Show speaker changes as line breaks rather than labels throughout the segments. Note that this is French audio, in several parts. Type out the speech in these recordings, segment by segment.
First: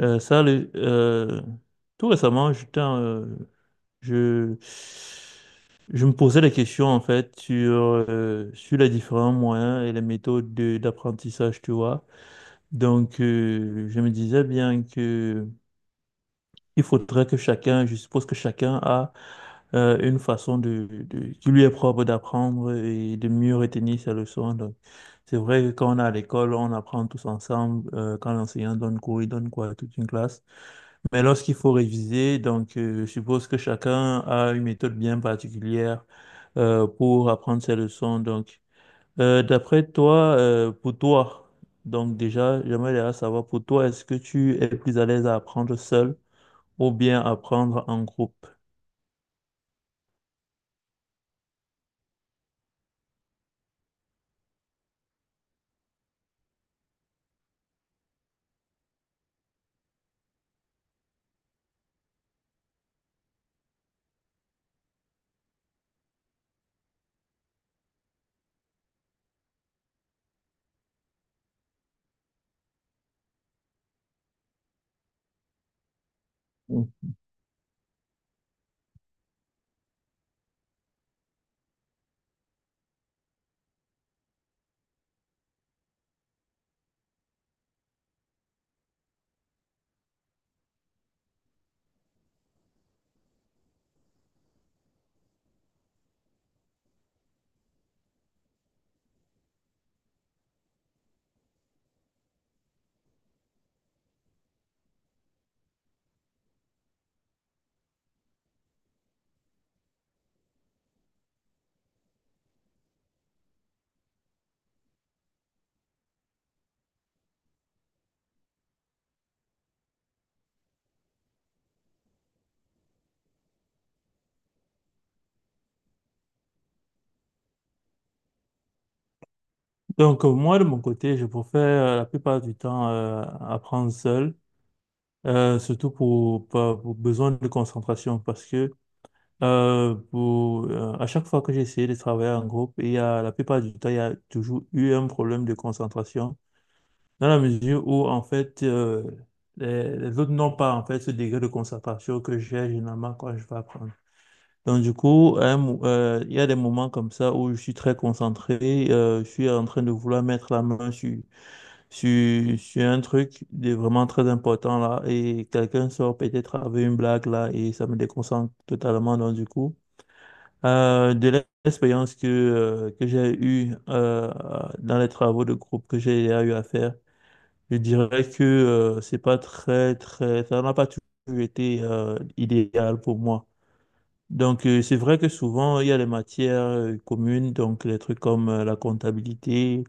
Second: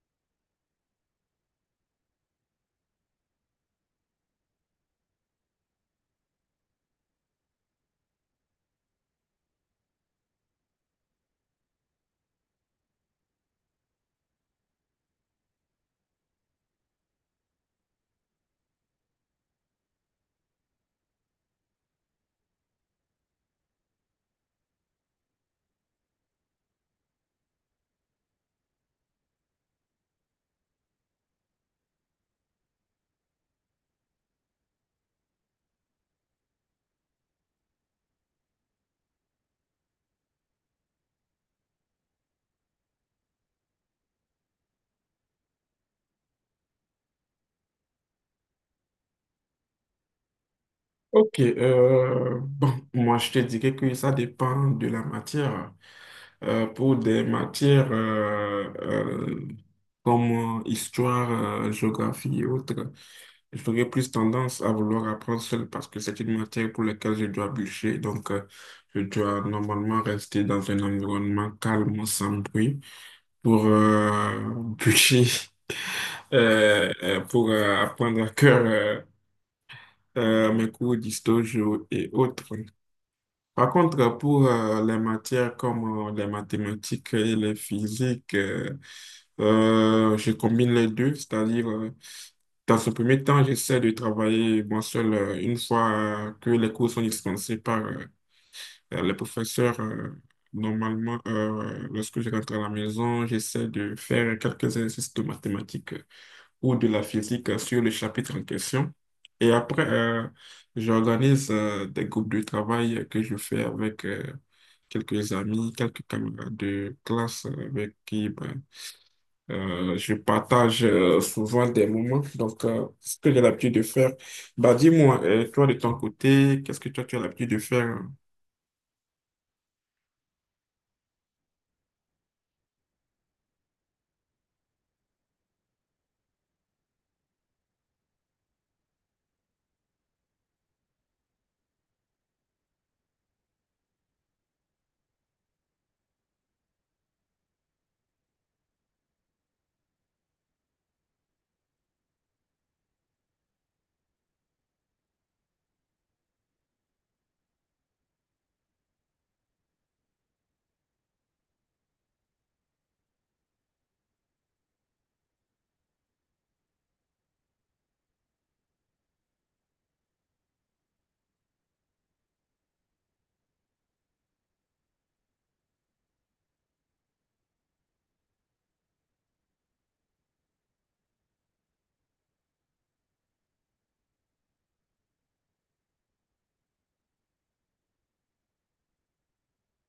Euh, ça, le- euh, tout récemment, je, je me posais des questions en fait sur les différents moyens et les méthodes d'apprentissage, tu vois. Je me disais bien que il faudrait que chacun, je suppose que chacun a une façon qui lui est propre d'apprendre et de mieux retenir ses leçons. Donc, c'est vrai que quand on est à l'école, on apprend tous ensemble. Quand l'enseignant donne cours, il donne quoi à toute une classe. Mais lorsqu'il faut réviser, je suppose que chacun a une méthode bien particulière pour apprendre ses leçons. Donc, d'après toi, pour toi, donc déjà, J'aimerais déjà savoir pour toi, est-ce que tu es plus à l'aise à apprendre seul ou bien apprendre en groupe?
Moi je te dirais que ça dépend de la matière. Pour des matières comme histoire, géographie et autres, j'aurais plus tendance à vouloir apprendre seul parce que c'est une matière pour laquelle je dois bûcher. Donc, je dois normalement rester dans un environnement calme, sans bruit, pour bûcher,
Mm.
pour apprendre à cœur mes cours d'histoire géo et autres. Par contre, pour les matières comme les mathématiques et les physiques, je combine les deux, c'est-à-dire, dans ce premier temps, j'essaie de travailler moi seul une fois que les cours sont dispensés par les professeurs. Normalement, lorsque je rentre à la maison, j'essaie de faire quelques exercices de mathématiques ou de la physique sur le chapitre en question. Et après, j'organise des groupes de travail que je fais avec quelques amis, quelques camarades de classe avec qui je partage souvent des moments. Donc, ce que j'ai l'habitude de faire, bah dis-moi, toi de ton côté, qu'est-ce que toi tu as l'habitude de faire?
Moi, de mon côté, je préfère la plupart du temps apprendre seul, surtout pour besoin de concentration, parce que à chaque fois que j'ai essayé de travailler en groupe, il y a, la plupart du temps, il y a toujours eu un problème de concentration, dans la mesure où, en fait, les autres n'ont pas, en fait, ce degré de concentration que j'ai généralement quand je vais apprendre. Donc, du coup, il y a des moments comme ça où je suis très concentré, je suis en train de vouloir mettre la main sur un truc de vraiment très important là, et quelqu'un sort peut-être avec une blague là, et ça me déconcentre totalement. Donc, du coup, de l'expérience que j'ai eue dans les travaux de groupe que j'ai eu à faire, je dirais que c'est pas très, très, ça n'a pas toujours été idéal pour moi. Donc, c'est vrai que souvent, il y a des matières communes, donc les trucs comme la comptabilité,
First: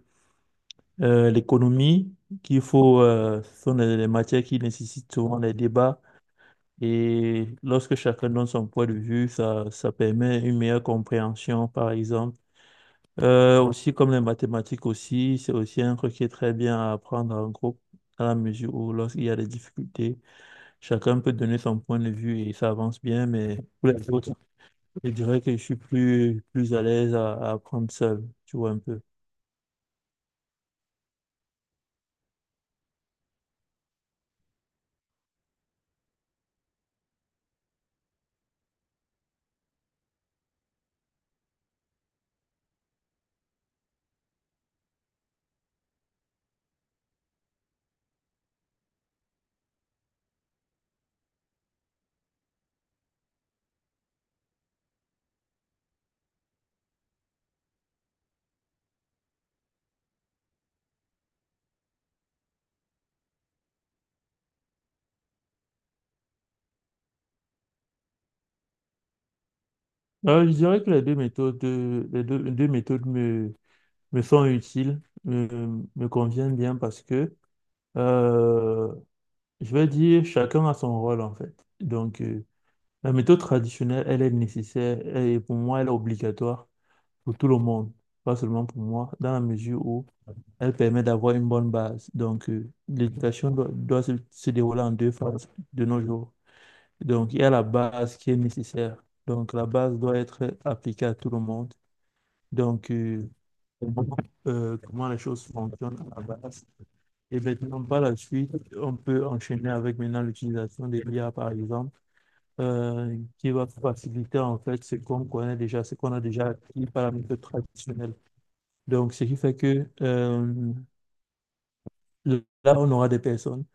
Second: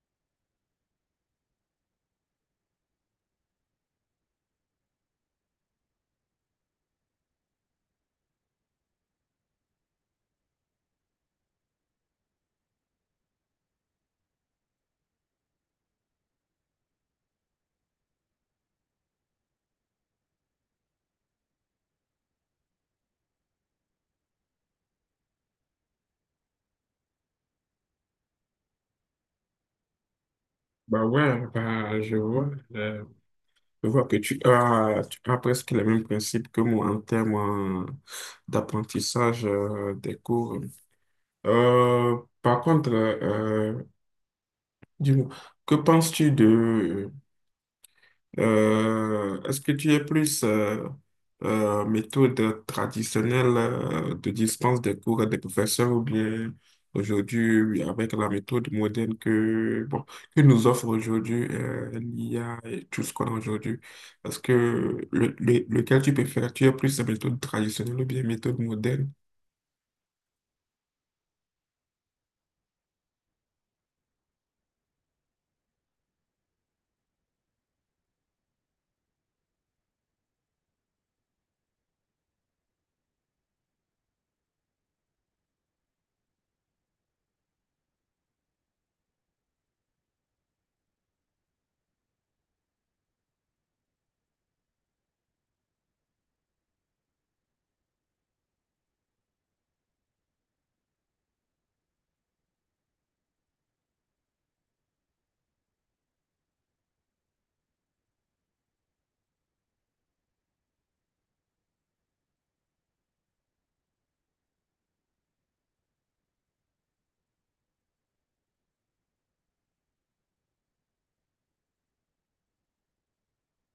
l'économie, ce sont des matières qui nécessitent souvent des débats. Et lorsque chacun donne son point de vue, ça permet une meilleure compréhension, par exemple. Aussi comme les mathématiques aussi, c'est aussi un truc qui est très bien à apprendre en groupe, à la mesure où lorsqu'il y a des difficultés, chacun peut donner son point de vue et ça avance bien, mais pour les autres, je dirais que je suis plus à l'aise à apprendre seul, tu vois un peu.
Bah ouais, bah, je vois que tu as presque les mêmes principes que moi en termes d'apprentissage des cours. Par contre, dis-moi, que penses-tu de... est-ce que tu es plus méthode traditionnelle de dispense des cours des professeurs ou bien aujourd'hui oui, avec la méthode moderne que, bon, que nous offre aujourd'hui l'IA et tout ce qu'on a aujourd'hui? Est-ce que lequel tu préfères? Tu es plus méthode traditionnelle ou bien méthode moderne?
Je dirais que les deux méthodes, les deux méthodes me sont utiles, me conviennent bien parce que, euh, je vais dire, chacun a son rôle en fait. Donc, euh, La méthode traditionnelle, elle est nécessaire et pour moi, elle est obligatoire pour tout le monde, pas seulement pour moi, dans la mesure où elle permet d'avoir une bonne base. Donc, l'éducation doit se dérouler en deux phases de nos jours. Donc, il y a la base qui est nécessaire. Donc, la base doit être appliquée à tout le monde. Donc, euh, Comment les choses fonctionnent à la base. Et maintenant, par la suite, on peut enchaîner avec maintenant l'utilisation des IA, par exemple qui va faciliter en fait ce qu'on connaît déjà, ce qu'on a déjà acquis par la méthode traditionnelle. Donc, ce qui fait que là, on aura des personnes,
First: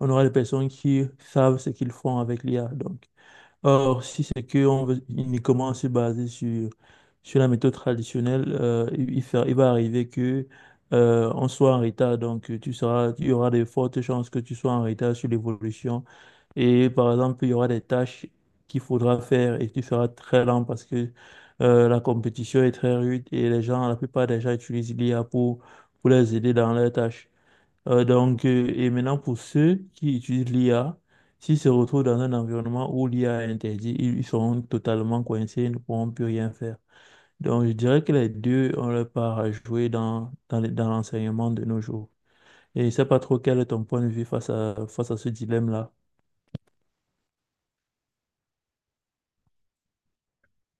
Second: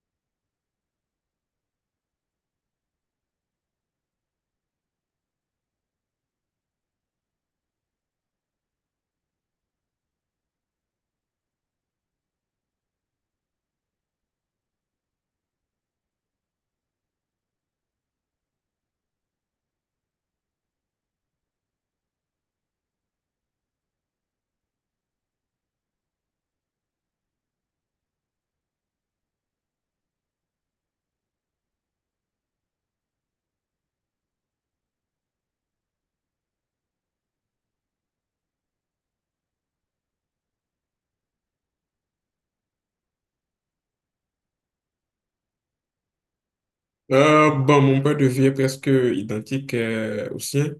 on aura des personnes qui savent ce qu'ils font avec l'IA. Or, si c'est qu'on veut uniquement se baser sur la méthode traditionnelle, il va arriver que on soit en retard. Il y aura de fortes chances que tu sois en retard sur l'évolution. Et par exemple, il y aura des tâches qu'il faudra faire et tu seras très lent parce que la compétition est très rude et les gens, la plupart des gens utilisent l'IA pour les aider dans leurs tâches. Et maintenant, pour ceux qui utilisent l'IA, s'ils se retrouvent dans un environnement où l'IA est interdite, ils seront totalement coincés, ils ne pourront plus rien faire. Donc, je dirais que les deux ont leur part à jouer dans l'enseignement de nos jours. Et je ne sais pas trop quel est ton point de vue face à ce dilemme-là.
Mon point de vue est presque identique au sien.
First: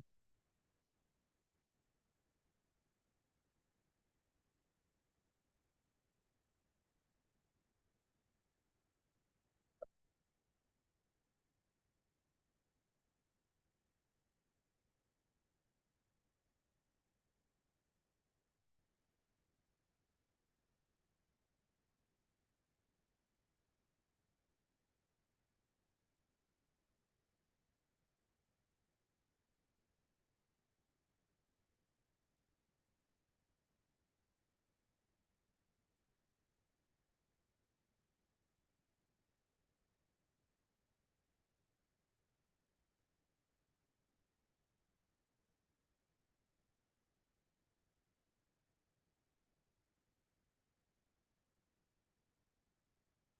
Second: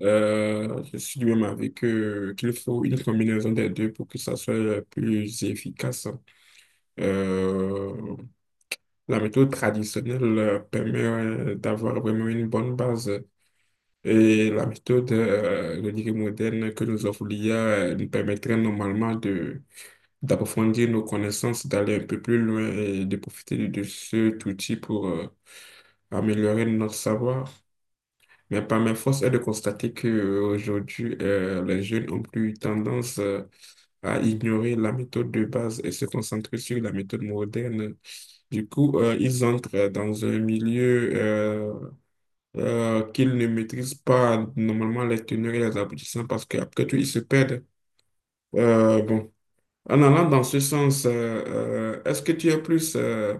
Je suis du même avis que qu'il faut une combinaison des deux pour que ça soit le plus efficace. Euh, la méthode traditionnelle permet d'avoir vraiment une bonne base, et la méthode je dirais moderne que nous offre l'IA nous permettrait normalement de d'approfondir nos connaissances, d'aller un peu plus loin et de profiter de cet outil pour améliorer notre savoir. Mais par mes forces est de constater qu'aujourd'hui, les jeunes ont plus tendance à ignorer la méthode de base et se concentrer sur la méthode moderne. Du coup, ils entrent dans un milieu qu'ils ne maîtrisent pas normalement les teneurs et les aboutissants parce qu'après tout, ils se perdent. Bon. En allant dans ce sens, est-ce que tu es plus euh,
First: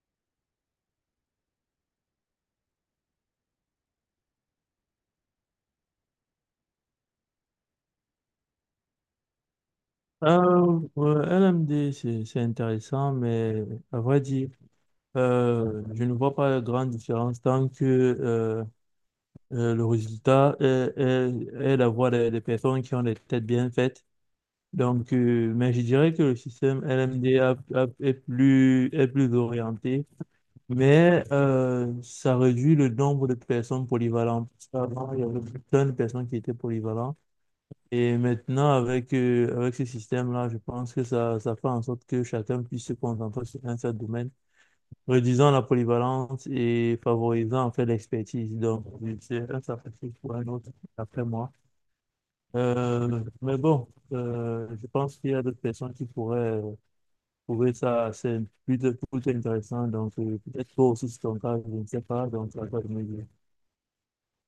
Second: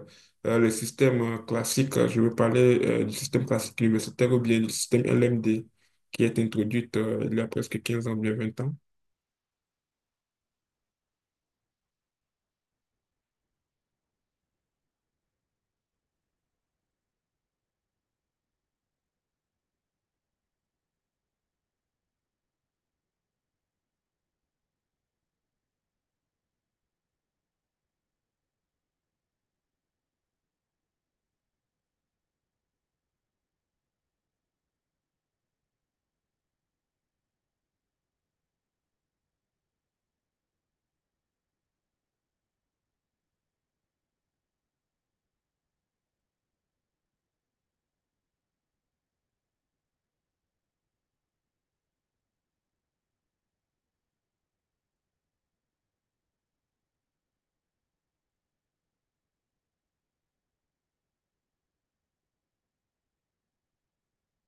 euh, le système classique, je veux parler du système classique universitaire ou bien du système LMD qui est introduit il y a presque 15 ans, bien 20 ans?
Ouais, LMD, c'est intéressant, mais à vrai dire, je ne vois pas de grande différence tant que le résultat est la voix des personnes qui ont des têtes bien faites. Donc, mais je dirais que le système LMD est plus orienté, mais ça réduit le nombre de personnes polyvalentes. Avant, il y avait plein de personnes qui étaient polyvalentes. Et maintenant, avec ce système-là, je pense ça fait en sorte que chacun puisse se concentrer sur un seul domaine, réduisant la polyvalence et favorisant en fait l'expertise. Donc, c'est un sacrifice pour un autre, après moi. Mais bon, je pense qu'il y a d'autres personnes qui pourraient trouver ça assez plutôt intéressant. Donc, peut-être toi aussi, c'est ton cas, je ne sais pas. Donc, ça toi de me dire.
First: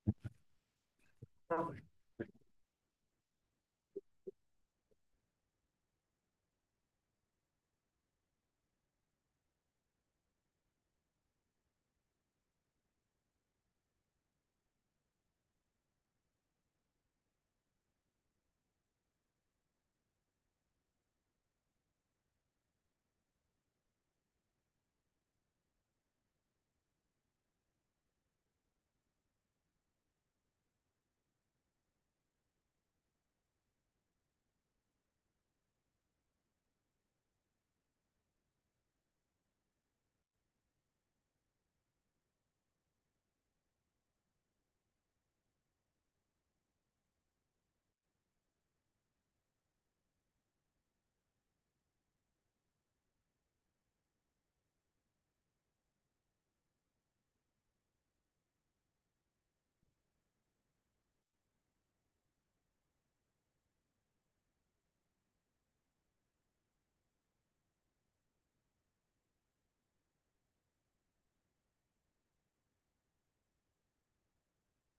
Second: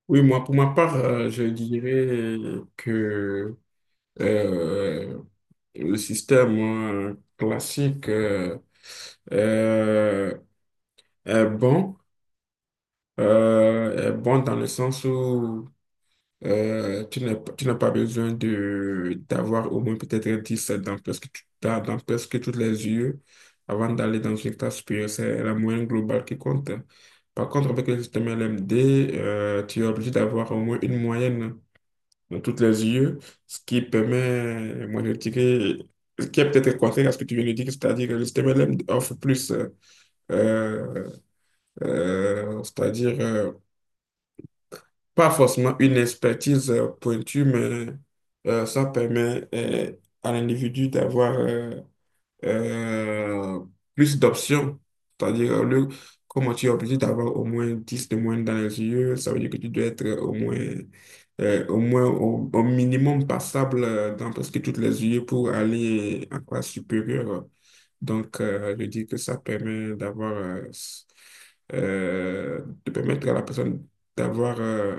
Oui, moi, pour ma part, je dirais que euh, le système classique euh, est bon, est bon dans le sens où tu n'as pas besoin de d'avoir au moins peut-être un 10 dans dans, dans presque toutes les UE avant d'aller dans une classe supérieure. C'est la moyenne globale qui compte. Par contre, avec le système LMD, tu es obligé d'avoir au moins une moyenne dans toutes les UE, ce qui permet, moi je dirais, ce qui est peut-être contraire à ce que tu viens de dire, c'est-à-dire que le système LMD offre plus, euh, c'est-à-dire pas forcément une expertise pointue, mais ça permet à l'individu d'avoir euh, plus d'options. C'est-à-dire, le, comment tu es obligé d'avoir au moins 10 de moins dans les yeux, ça veut dire que tu dois être au moins, au moins au minimum passable dans presque toutes les yeux pour aller en classe supérieure. Donc, je dis que ça permet d'avoir, euh, de permettre à la personne d'avoir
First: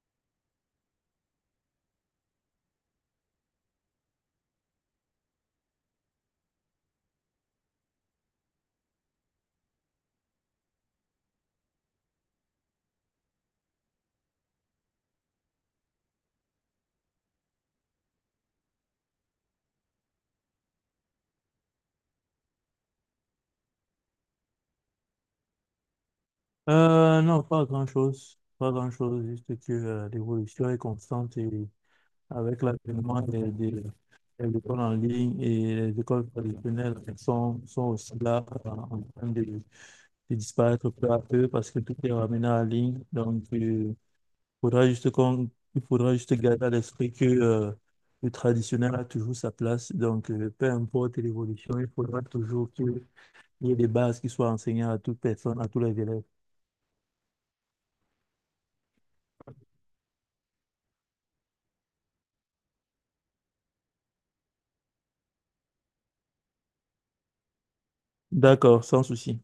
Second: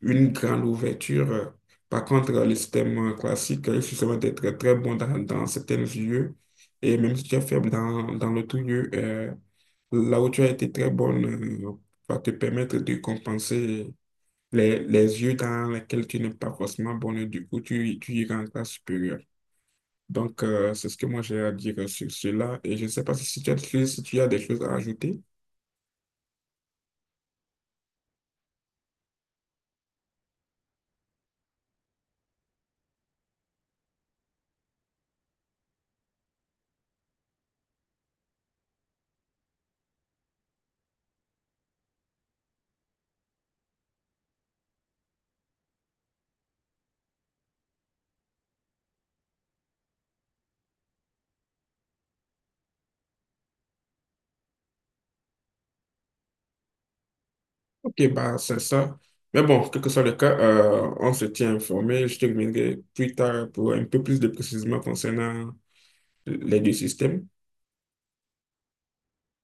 une grande ouverture. Par contre, le système classique, il suffit seulement d'être très bon dans, dans certains lieux. Et même si tu es faible dans, dans l'autre lieu, là où tu as été très bonne, va te permettre de compenser les yeux dans lesquels tu n'es pas forcément bonne. Du coup, tu iras en classe supérieure. Donc, c'est ce que moi j'ai à dire sur cela. Et je ne sais pas si tu as, si tu as des choses à ajouter.
Non, pas grand-chose. Pas grand-chose, juste que l'évolution est constante et avec l'avènement, les écoles en ligne et les écoles traditionnelles sont aussi là en train de disparaître peu à peu parce que tout est ramené en ligne. Donc, il faudra juste garder à l'esprit que le traditionnel a toujours sa place. Donc, peu importe l'évolution, il faudra toujours qu'il y ait des bases qui soient enseignées à toute personne, à tous les élèves.
Ok, bah, c'est ça. Mais bon, quel que soit le cas, on se tient informé. Je te reviendrai plus tard pour un peu plus de précisions concernant les deux systèmes.
D'accord, sans souci.